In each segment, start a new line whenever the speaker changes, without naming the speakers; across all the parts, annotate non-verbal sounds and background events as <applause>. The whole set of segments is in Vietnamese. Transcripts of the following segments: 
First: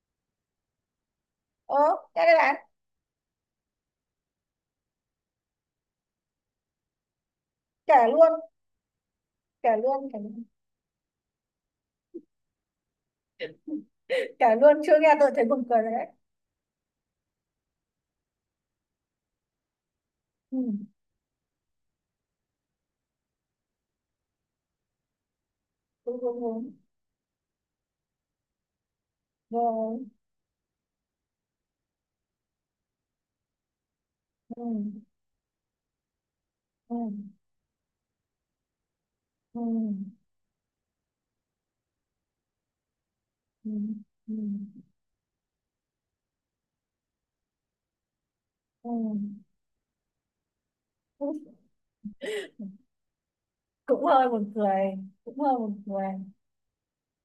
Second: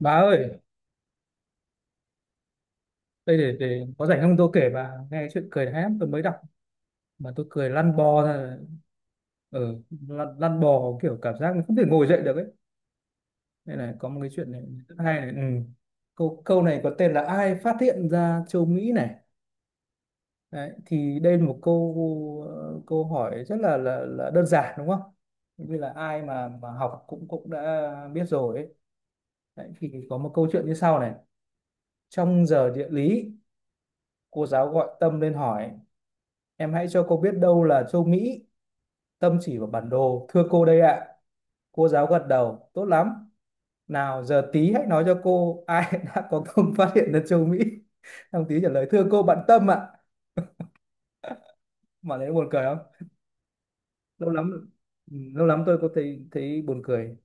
Bà ơi,
Ồ, nghe đây bạn,
đây để có rảnh không tôi kể bà nghe chuyện cười, đã lắm tôi mới đọc mà tôi cười lăn
kể
bò ra
luôn,
ở
kể luôn, kể,
lăn,
luôn
lăn bò kiểu cảm giác không thể ngồi dậy được ấy. Đây này, có một cái chuyện
kể
này
luôn,
rất
chưa nghe
hay này.
tôi thấy
Ừ.
buồn cười rồi đấy.
Câu câu này có tên là ai phát hiện ra châu Mỹ này.
Ừ,
Đấy, thì đây là một câu câu hỏi rất là đơn giản đúng không? Như là
đúng,
ai
đúng,
mà
đúng.
học cũng cũng đã biết rồi ấy. Đấy, thì
Rồi,
có một câu chuyện như sau này. Trong giờ địa lý, cô
ừ,
giáo gọi Tâm lên hỏi em hãy
ừ,
cho cô biết đâu là châu Mỹ, tâm chỉ
ừ,
vào bản đồ. Thưa cô đây ạ. Cô giáo gật đầu, tốt lắm.
ừ,
Nào
ừ,
giờ tí hãy nói cho cô ai <laughs> đã có công phát hiện ra châu Mỹ. Thằng tí trả lời,
ừ.
thưa cô bạn Tâm ạ.
Cũng,
Mà thấy buồn cười không?
cũng hơi
Lâu
buồn
lắm,
cười,
ừ,
cũng
lâu
hơi
lắm tôi
buồn
có thấy
cười.
thấy buồn cười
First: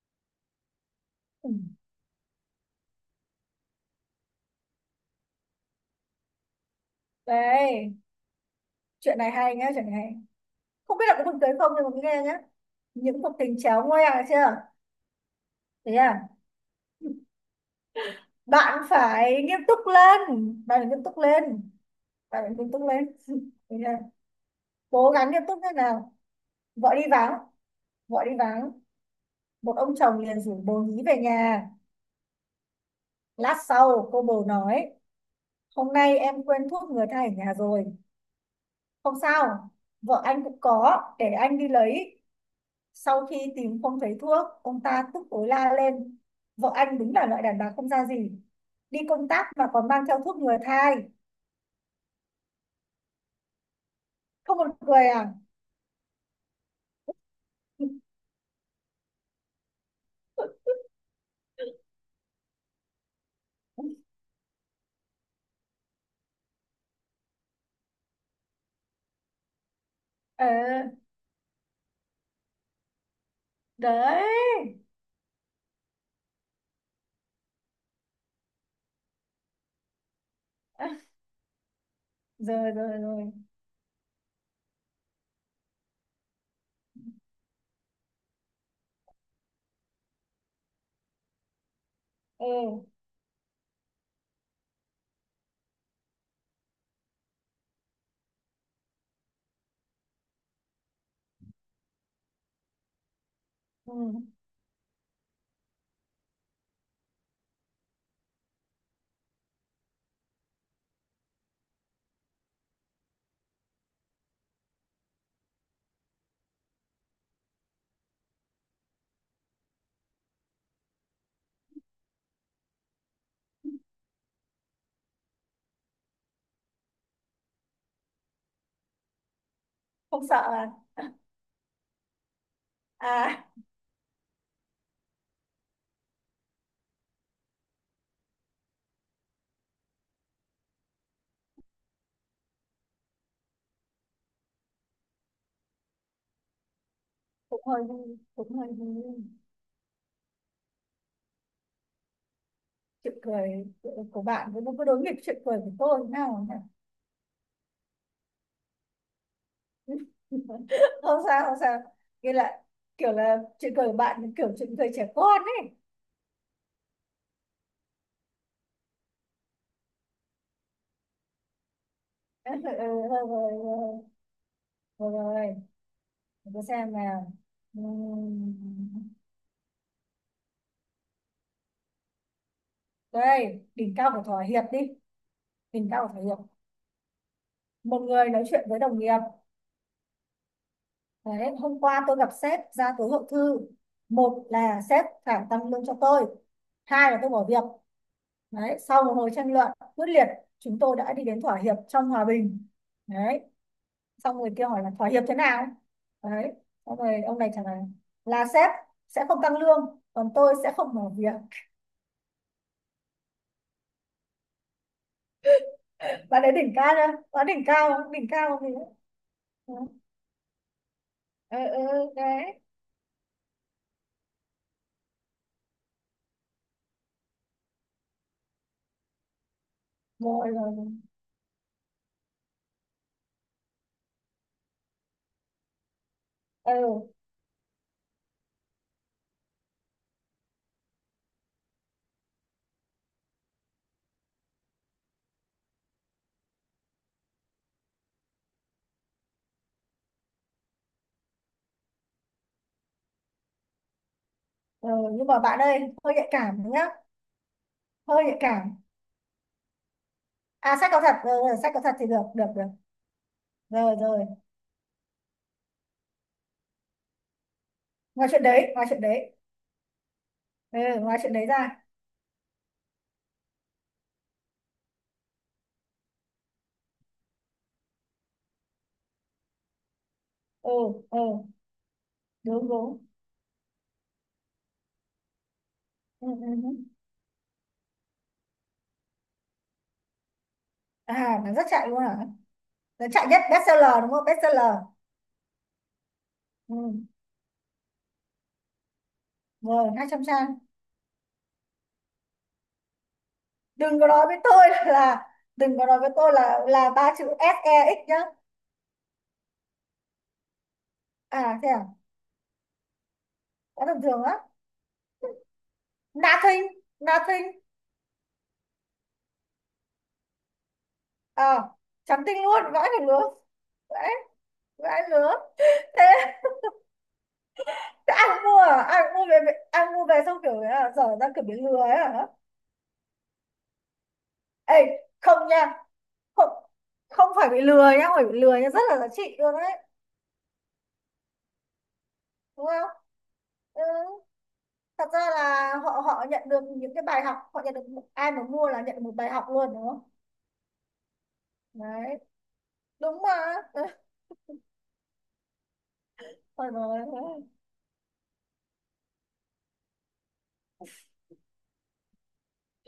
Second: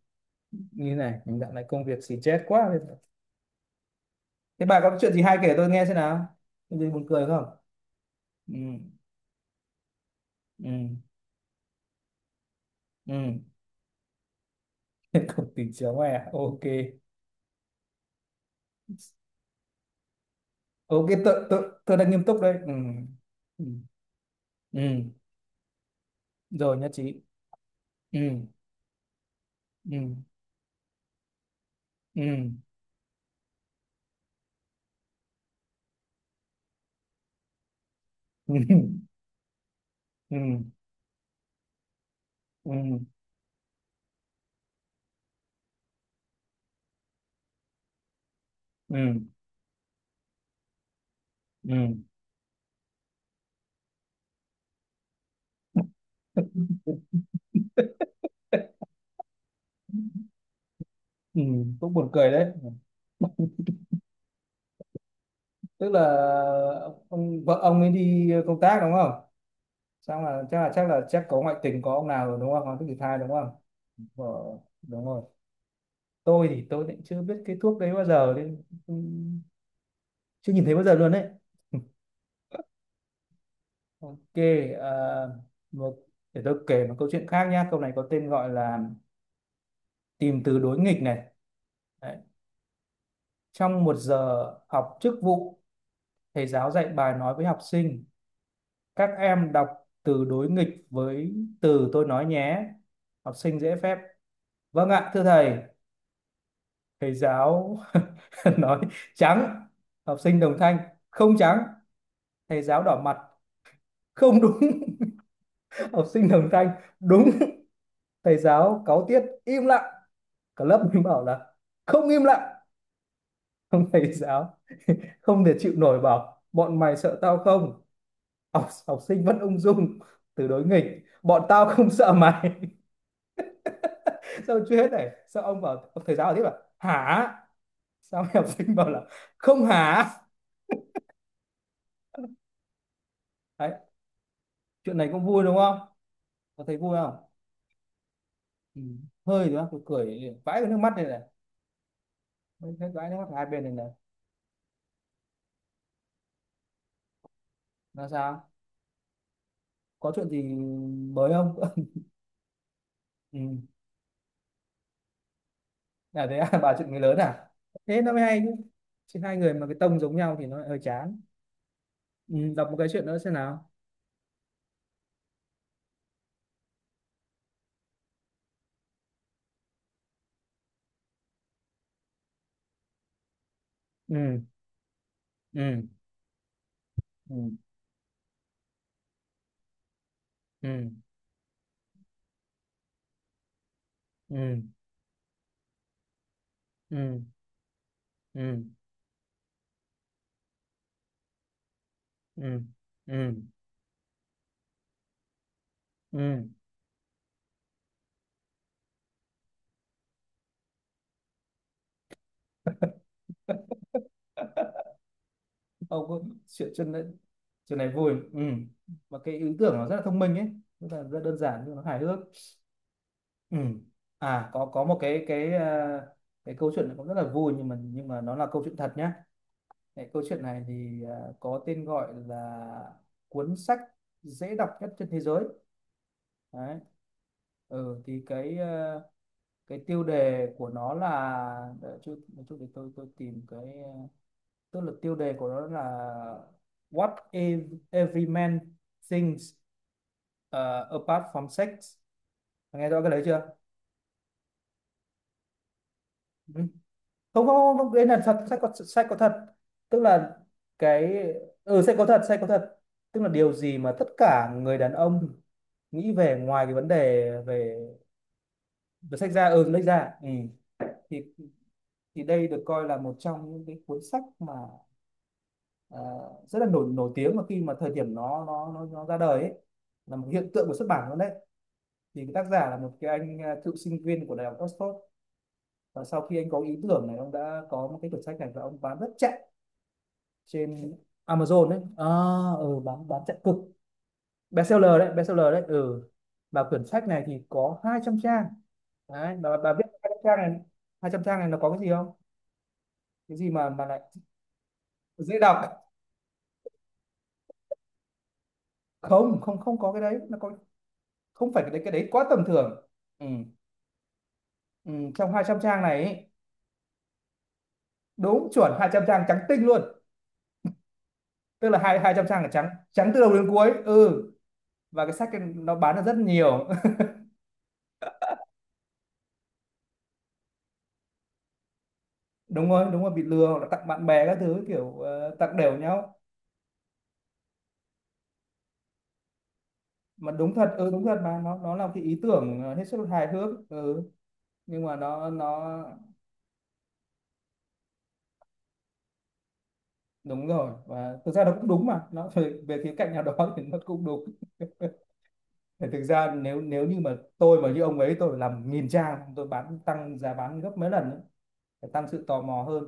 như thế này. Mình
Ừ.
dạo này công việc xì chết quá. Thế bà có chuyện gì hay kể tôi nghe xem nào. Có gì buồn cười không?
Đây,
Ừ,
chuyện này hay nhá, chuyện này hay.
ừ,
Không biết là có buồn cười không nhưng mà cứ nghe nhá. Những cuộc
ừ.
tình chéo ngoe được chưa?
<laughs> Không tìm
Thế
chéo à,
à,
ok.
bạn phải nghiêm túc lên, bạn phải nghiêm
Ok,
túc lên,
tôi đang nghiêm túc
bạn phải
đây.
nghiêm
Ừ.
túc lên. <laughs>
Ừ.
Thế à,
Ừ,
cố gắng nghiêm túc thế nào,
rồi nhất
vợ đi
trí.
vắng,
Ừ,
gọi đi vắng, một ông
ừ,
chồng liền rủ bồ nhí về nhà.
ừ,
Lát sau, cô bồ nói, hôm nay em quên thuốc ngừa thai ở nhà rồi.
ừ,
Không sao, vợ
ừ,
anh cũng có, để anh đi lấy.
ừ,
Sau khi tìm không thấy thuốc, ông ta tức tối la lên. Vợ anh đúng là loại đàn bà không ra gì.
ừ,
Đi
ừ,
công tác mà còn mang theo thuốc ngừa thai. Không một cười à?
ừ.
<laughs>
Ừ, cũng buồn cười đấy, tức là ông vợ ông ấy đi công tác đúng không, xong là
Ờ,
chắc có ngoại tình, có ông nào rồi đúng không, có cái thai đúng không,
đấy.
vợ đúng rồi. Tôi thì tôi cũng chưa biết cái thuốc đấy bao giờ, nên cũng chưa nhìn thấy bao
À,
giờ luôn đấy. <laughs>
rồi, rồi, rồi.
Ok, à, một, để tôi kể một câu chuyện khác nhá. Câu này có tên gọi là tìm từ đối nghịch này. Đấy.
Ừ,
Trong một giờ học chức vụ, thầy giáo dạy bài nói với học sinh các em đọc từ đối nghịch với từ tôi nói nhé. Học sinh dễ phép
ừ.
vâng ạ thưa thầy. Thầy giáo <laughs> nói trắng, học sinh đồng thanh không trắng. Thầy giáo đỏ mặt không đúng, <laughs> học sinh đồng thanh đúng. Thầy giáo cáu tiết im lặng, cả lớp mình bảo là không im lặng. Ông thầy giáo không thể chịu nổi bảo bọn mày sợ tao không, học, học sinh vẫn ung dung
Không sợ
từ đối
à?
nghịch bọn tao không sợ mày.
À,
<laughs> Sao chưa hết này, sao ông bảo ông thầy giáo bảo tiếp là hả, sao mấy học sinh bảo là không hả. Đấy, chuyện này cũng vui đúng không, có thấy vui không.
cũng hơi vui, cũng hơi
Ừ.
vui.
Hơi nữa tôi cười vãi cái nước mắt này này, thấy vãi nước
Chuyện
mắt hai bên
cười
này này.
của bạn với đối nghịch chuyện cười của tôi thế nào nhỉ?
Là sao, có chuyện gì
<laughs> Không
mới
sao, không
không?
sao, nghĩa là kiểu là
<laughs> Ừ.
chuyện cười của bạn kiểu chuyện cười trẻ con ấy.
Là thế à, <laughs> bà chuyện người lớn à, thế nó mới hay chứ, chứ hai người mà cái tông giống nhau thì nó lại hơi chán. Ừ,
<laughs> Ừ,
đọc một cái chuyện nữa
rồi
xem nào.
rồi, rồi rồi, tôi xem nào. Đây, đỉnh cao của
Ừ.
thỏa hiệp đi,
Ừ.
đỉnh cao của thỏa hiệp.
Ừ.
Một người nói chuyện với đồng nghiệp.
Ừ.
Đấy, hôm qua tôi gặp sếp ra tối hậu thư, một
Ừ.
là sếp phải tăng lương cho tôi, hai là
Ừ,
tôi bỏ việc.
ừ,
Đấy, sau một hồi tranh luận quyết liệt, chúng tôi đã đi đến thỏa hiệp trong hòa
ừ,
bình.
ừ,
Đấy, xong người kia hỏi là thỏa hiệp thế nào?
ừ.
Đấy, xong rồi ông này trả lời là sếp sẽ không tăng lương, còn tôi sẽ không mở việc.
Ông có
Bạn ấy
chuyện,
đỉnh
chuyện
cao
đấy,
chưa? Bạn
chuyện này vui.
đỉnh
Ừ,
cao gì đấy.
mà cái ý tưởng nó rất là thông minh ấy, rất là rất đơn
Ừ,
giản nhưng nó
ừ,
hài hước.
đấy.
Ừ, à, có một cái à, cái câu chuyện này cũng rất là vui, nhưng mà nó là câu chuyện thật nhé. Cái câu chuyện
Rồi,
này
rồi, rồi.
thì à, có tên gọi là cuốn sách dễ đọc nhất trên thế giới,
Ừ,
đấy. Ừ, thì cái ờ, cái tiêu đề của nó là, để chút một chút để tôi tìm cái ờ, tức là tiêu đề của nó là What if every man thinks, ờ, apart from sex. Nghe rõ cái đấy chưa?
ừ, nhưng mà bạn ơi, hơi nhạy
Ừ.
cảm nhá,
Không không không, đấy là
hơi nhạy
thật,
cảm.
sách có thật. Tức là
À, sách có
cái,
thật, rồi, rồi, sách có
ừ, sách
thật thì
có
được,
thật,
được, được.
tức là điều gì mà
Rồi,
tất
rồi,
cả người đàn ông nghĩ về, ngoài cái vấn đề về,
ngoài chuyện đấy, ngoài chuyện
về sách
đấy.
ra, ừ, lách ra, ừ.
Ừ,
Thì
ngoài chuyện đấy ra.
đây được coi là một trong những cái cuốn sách mà ờ, rất là nổi nổi tiếng mà khi mà thời điểm nó nó ra đời ấy, là một hiện tượng
Ừ,
của xuất bản luôn
ừ,
đấy. Thì cái tác
đúng,
giả là một
đúng.
cái anh à, cựu sinh viên của đại học Oxford, và sau
Ừ,
khi
ừ,
anh có
ừ.
ý tưởng này ông đã có một cái quyển sách này và ông bán rất chạy trên
À, nó rất
Amazon đấy
chạy luôn
à,
hả?
ừ,
Nó
bán
chạy
chạy
nhất
cực,
bestseller đúng không? Bestseller.
bestseller đấy, ừ. Và
Ừ.
quyển sách này thì có 200 trang, đấy bà, biết
Rồi, hai
200
trăm
trang
trang.
này, 200 trang này nó có cái gì không, cái gì mà
Đừng
lại
có nói với tôi <laughs> là
dễ
đừng
đọc.
có nói với tôi là ba chữ ét E SEX nhá.
Không không không, có cái đấy nó có, không
À
phải
thế
cái
à?
đấy, cái đấy quá tầm thường. Ừ.
Quá tầm thường á.
Ừ, trong 200 trang này ấy,
Nothing, nothing.
đúng chuẩn 200 trang trắng tinh luôn,
À,
tức là hai hai
trắng
trăm
tinh
trang là trắng,
luôn, vãi được
trắng từ
lứa.
đầu đến cuối.
Vãi,
Ừ,
vãi
và cái sách
lứa.
nó bán được
Thế,
rất nhiều.
thế ai cũng mua à? Ai cũng mua về, ai cũng mua về xong kiểu là dở ra kiểu bị lừa ấy hả?
<laughs> Đúng rồi, đúng rồi, bị lừa hoặc là tặng bạn bè các thứ
Ê,
kiểu ờ,
không
tặng
nha.
đều nhau.
Không, không phải bị lừa nhá, không phải bị lừa nhá, rất là giá trị luôn đấy.
Mà đúng thật, ừ, đúng thật, mà nó là cái ý tưởng
Đúng
ờ, hết
không?
sức là hài hước.
Ừ.
Ừ, nhưng mà
Thật ra
nó
là họ họ nhận được những cái bài học, họ nhận được ai mà mua là nhận được một bài học luôn đúng không?
đúng rồi, và thực ra nó cũng đúng mà
Đấy,
nó về, về khía cạnh
đúng
nào đó
mà.
<laughs> thì nó
<laughs>
cũng đúng. <laughs> Thì thực ra nếu
Ôi
nếu như
rồi,
mà tôi mà như ông ấy, tôi phải làm nghìn trang, tôi bán tăng giá bán gấp mấy lần ấy, để tăng sự tò mò hơn.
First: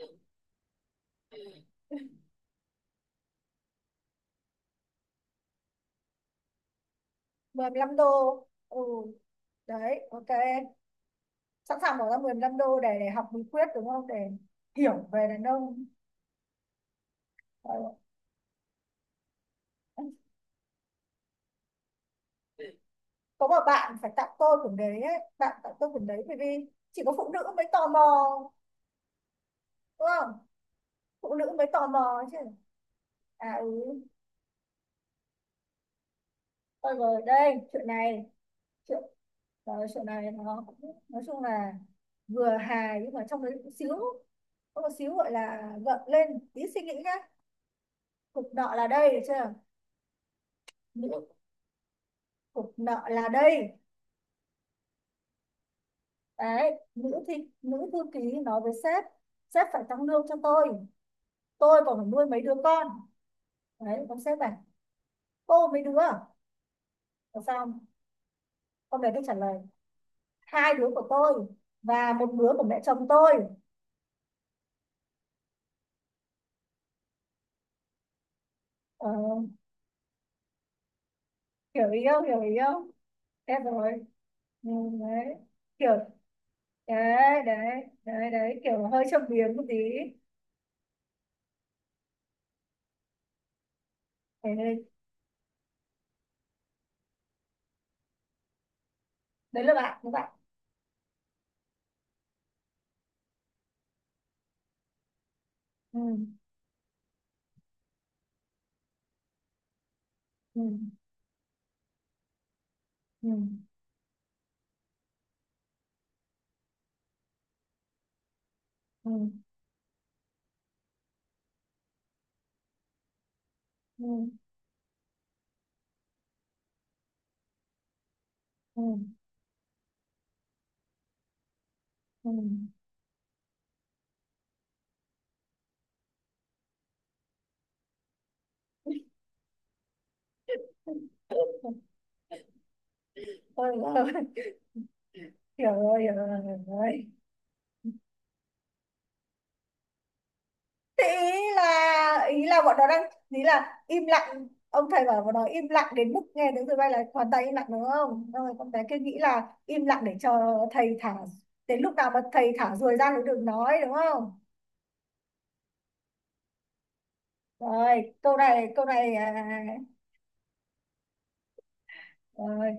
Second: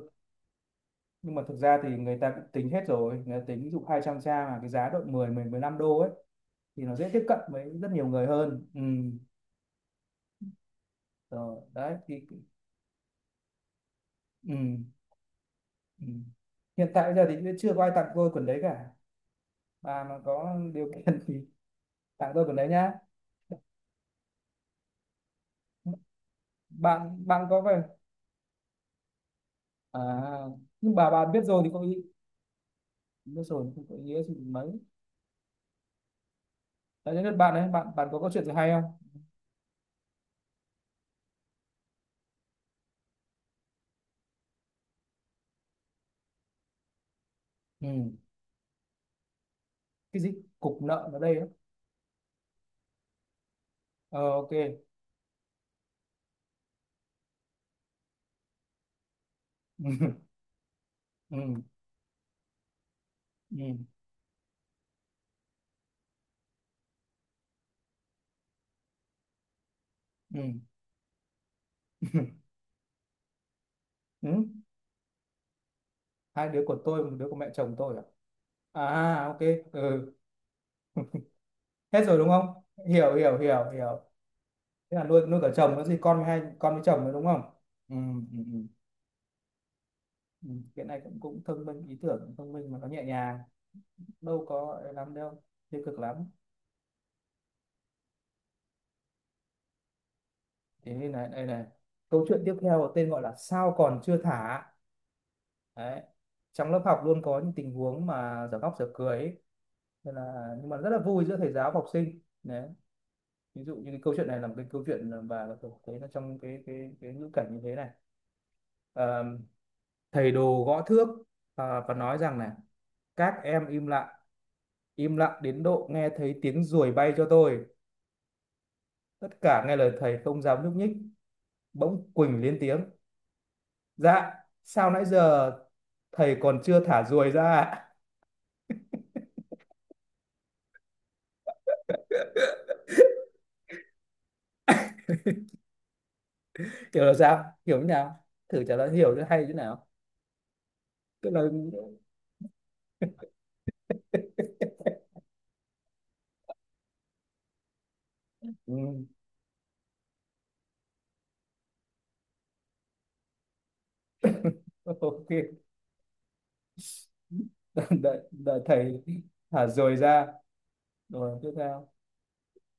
Nhưng mà thực ra thì người ta cũng tính hết rồi, người ta tính ví dụ 200 trang mà cái giá độ 10 10 15 đô ấy, thì nó dễ tiếp cận
mười
với rất
lăm đô
nhiều người hơn. Ừ,
ừ, đấy, ok,
rồi
sẵn
đấy
sàng bỏ
thì.
ra 15 đô để học bí quyết đúng không, để
Ừ.
hiểu về đàn ông.
Ừ. Hiện tại giờ thì chưa
Ờ,
có ai tặng tôi quần đấy cả, bà mà có điều kiện thì tặng tôi quần đấy nhá.
có một bạn phải tặng tôi quyển đấy ấy. Bạn tặng tôi quyển đấy bởi vì chỉ có
Bạn
phụ nữ
Bạn có
mới
về
tò mò,
à,
đúng không,
nhưng bà
phụ
biết
nữ
rồi
mới
thì có
tò
ý,
mò chứ.
biết
À,
rồi thì không có
ừ,
ý nghĩa gì mấy.
ôi
Đấy,
rồi
đến lượt bạn
đây
đấy, bạn
chuyện
bạn có
này,
câu chuyện gì hay không?
chuyện rồi chuyện này nó cũng- nói chung là vừa hài nhưng mà trong đấy cũng xíu, có một xíu gọi là gợn lên tí suy nghĩ nhá.
Ừ.
Cục nợ là đây được chưa?
Cái gì, cục nợ ở
Nữ,
đây á?
cục nợ là đây.
Ờ, ok.
Đấy, nữ thi, nữ thư ký nói với sếp, sếp phải tăng lương cho tôi
<laughs> Ừ.
tôi còn phải nuôi mấy đứa con.
Ừ.
Đấy, ông sếp bảo, cô mấy đứa làm sao? Con bé tôi trả lời, hai đứa của tôi và một
Ừ.
đứa của mẹ chồng tôi.
Ừ? Hai đứa của tôi, một đứa của mẹ chồng tôi à?
Ờ,
À ok, ừ.
hiểu ý
Hết rồi
không,
đúng
hiểu
không?
ý không
Hiểu, hiểu,
em,
hiểu,
rồi.
hiểu.
Ừ,
Thế là nuôi
đấy
nuôi cả chồng nữa,
kiểu,
gì con với hai con với chồng nữa đúng không?
đấy đấy
Ừ,
đấy
ừ, ừ.
đấy, kiểu hơi châm biếm một tí.
Ừ, cái này cũng cũng thông minh, ý tưởng cũng thông minh, mà nó nhẹ nhàng, đâu
Đấy,
có
đấy.
ấy lắm đâu, tiêu cực lắm.
Đấy là bạn các bạn.
Thế nên này, đây này, câu chuyện tiếp theo có tên gọi là sao còn chưa thả,
Ừ
đấy. Trong lớp học luôn có những tình huống mà dở khóc dở cười ấy. Nên là nhưng mà rất là
ừ
vui giữa thầy giáo và học sinh đấy.
ừ,
Ví dụ như cái câu chuyện này là một cái câu chuyện mà tôi thấy là trong cái ngữ cảnh như thế này. Ờ,
ừ
thầy đồ gõ thước, ờ, và nói rằng này các em im lặng,
ừ
im lặng đến độ nghe thấy tiếng ruồi bay cho tôi.
ừ,
Tất cả nghe lời thầy không dám nhúc nhích, bỗng
ừ.
Quỳnh lên tiếng dạ sao nãy giờ thầy còn chưa thả ruồi ra ạ?"
Ôi, ôi, hiểu rồi, hiểu rồi, hiểu
<laughs> Hiểu
rồi.
là sao, hiểu như nào, thử trả lời hiểu cho hay như nào.
Thế,
Tức là
ý là bọn nó đang, ý là im
<laughs>
lặng, ông thầy bảo bọn nó im lặng đến mức nghe tiếng tụi bay là hoàn toàn im lặng đúng không, xong rồi con bé kia
ừ,
nghĩ là im lặng để cho thầy thả, đến lúc nào mà thầy thả ruồi ra thì đừng nói, đúng không?
ok,
Rồi
đợi,
câu
đợi
này, câu
thầy
này à, à,
thả ruồi ra rồi tiếp theo.
à, rồi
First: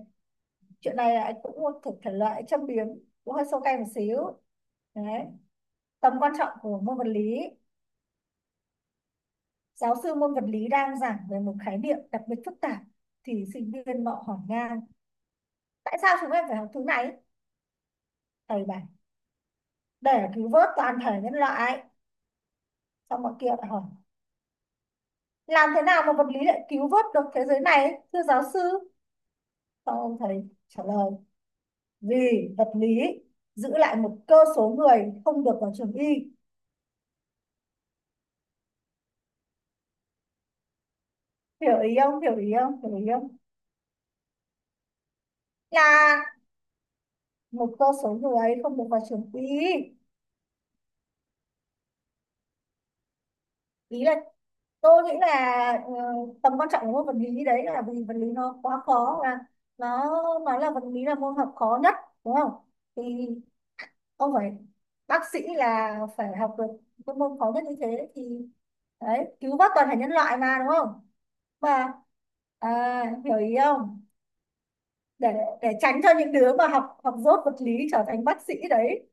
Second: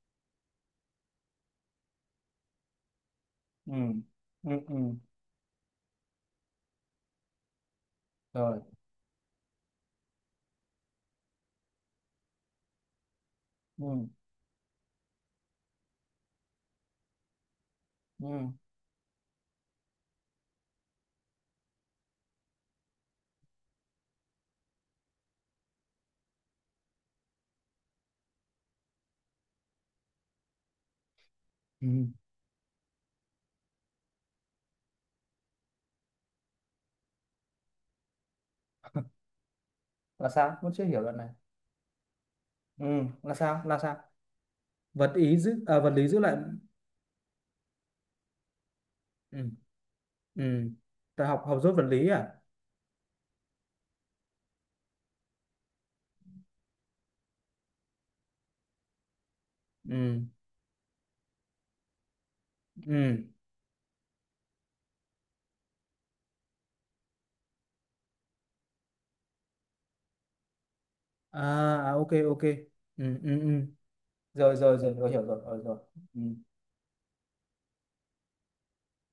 chuyện này là anh cũng một thuộc thể loại châm biếm, cũng hơi sâu
Ừ,
cay một xíu.
ừ, ừ,
Đấy, tầm quan trọng của môn vật lý.
rồi.
Giáo sư môn vật lý đang giảng về một khái niệm đặc biệt phức tạp thì sinh viên
Ừ,
nọ hỏi ngang, tại sao chúng em phải học thứ này?
ừ,
Thầy bảo, để cứu vớt toàn thể nhân loại. Xong mọi kia lại hỏi, làm thế nào mà vật lý lại cứu vớt được thế giới này thưa giáo sư? Xong ông thầy trả lời,
ừ.
vì vật lý giữ lại một cơ số người không được vào trường y.
<laughs> Là sao, vẫn chưa hiểu đoạn này.
Hiểu ý không, hiểu ý không,
Ừ,
hiểu ý
là
không?
sao, là sao, vật ý giữ, à, vật lý giữ
Là
lại.
một cơ số người không được vào trường
Ừ,
y.
ừ, ta học, học dốt vật lý à.
Ý là tôi nghĩ là tầm quan trọng của môn vật lý đấy là vì vật lý nó quá khó và nó
Ừ,
nó là vật lý là môn học khó nhất đúng không?
ừ,
Thì ông phải, bác sĩ là phải học được cái môn khó nhất như thế thì đấy cứu vớt toàn thể nhân loại mà, đúng không
à,
mà?
à ok ok,
À,
ừ,
hiểu
ừ,
ý
ừ,
không,
rồi rồi rồi rồi, hiểu
để
rồi, rồi
để
rồi.
tránh cho
Ừ,
những đứa mà học học dốt vật lý trở thành bác sĩ đấy.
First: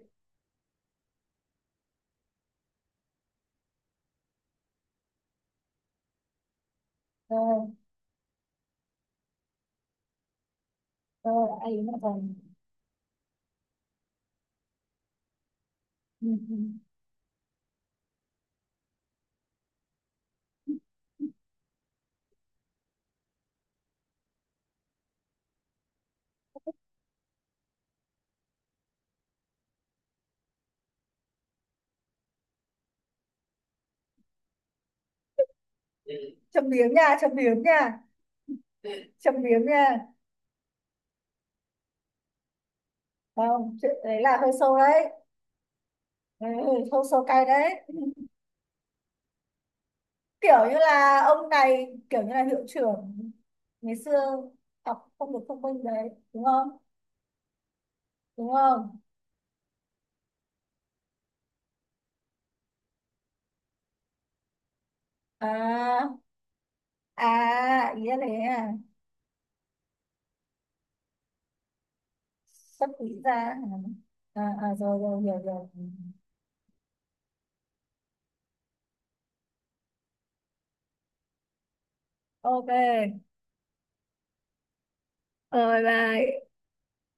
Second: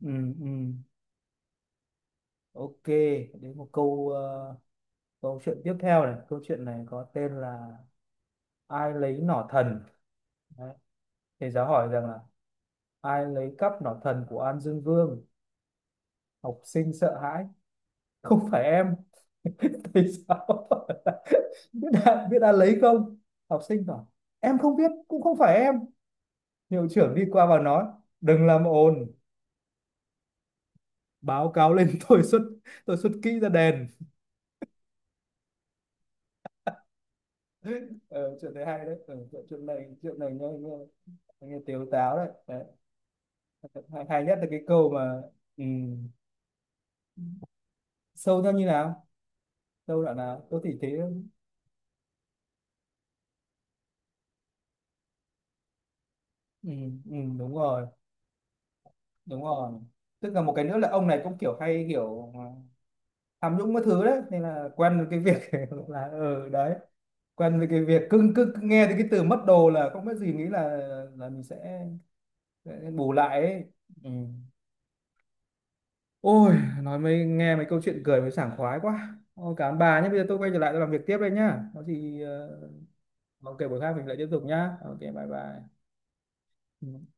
ừ, ừ, ok. Đến một câu ờ, câu chuyện tiếp theo này, câu chuyện này có
Ờ
tên là ai lấy nỏ thần. Đấy.
ờ,
Thầy giáo
ấy
hỏi
nó
rằng là
còn,
ai lấy cắp nỏ thần của An Dương Vương.
ừ, ừ.
Học sinh sợ hãi không phải em. <laughs> Thì sao, <laughs> biết đã, biết đã lấy không, học sinh bảo em không biết cũng không phải em. Hiệu trưởng đi qua và nói đừng làm ồn, báo cáo lên <laughs> tôi xuất, kỹ ra đèn.
Châm biếm nha, châm biếm nha,
<laughs> Ờ, chuyện đấy hay đấy, ờ,
châm
chuyện,
biếm nha.
chuyện này nghe nghe, nghe tiếu táo đấy, đấy.
Không, chuyện
Hay,
đấy
hay nhất
là
là
hơi
cái
sâu
câu
đấy.
mà ừ,
Đấy, hơi sâu cay đấy.
sâu theo như nào, sâu đoạn nào
Kiểu
tôi thì
như
thế.
là ông này kiểu như là hiệu trưởng ngày xưa học không được thông minh đấy, đúng
Ừ,
không,
ừ, đúng rồi,
đúng không?
đúng rồi, tức là một cái nữa là ông này cũng kiểu hay kiểu à, tham nhũng các thứ đấy, nên là quen với cái việc <laughs> gọi là
À,
ừ đấy, quen với cái
à,
việc
ý là
cứ
thế
cứ cứ
à,
nghe thấy cái từ mất đồ là không biết gì, nghĩ là mình sẽ
sắp
bù
nghĩ ra
lại
à,
ấy. Ừ.
à, à, rồi rồi hiểu rồi,
Ôi, nói mới nghe mấy câu chuyện cười mới sảng khoái quá, ôi cảm ơn bà nhé, bây giờ tôi quay trở lại tôi làm việc tiếp đây nhá, có gì ờ,
ok,
ok buổi khác mình lại tiếp tục nhá, ok bye bye.
rồi bye.
Ừ.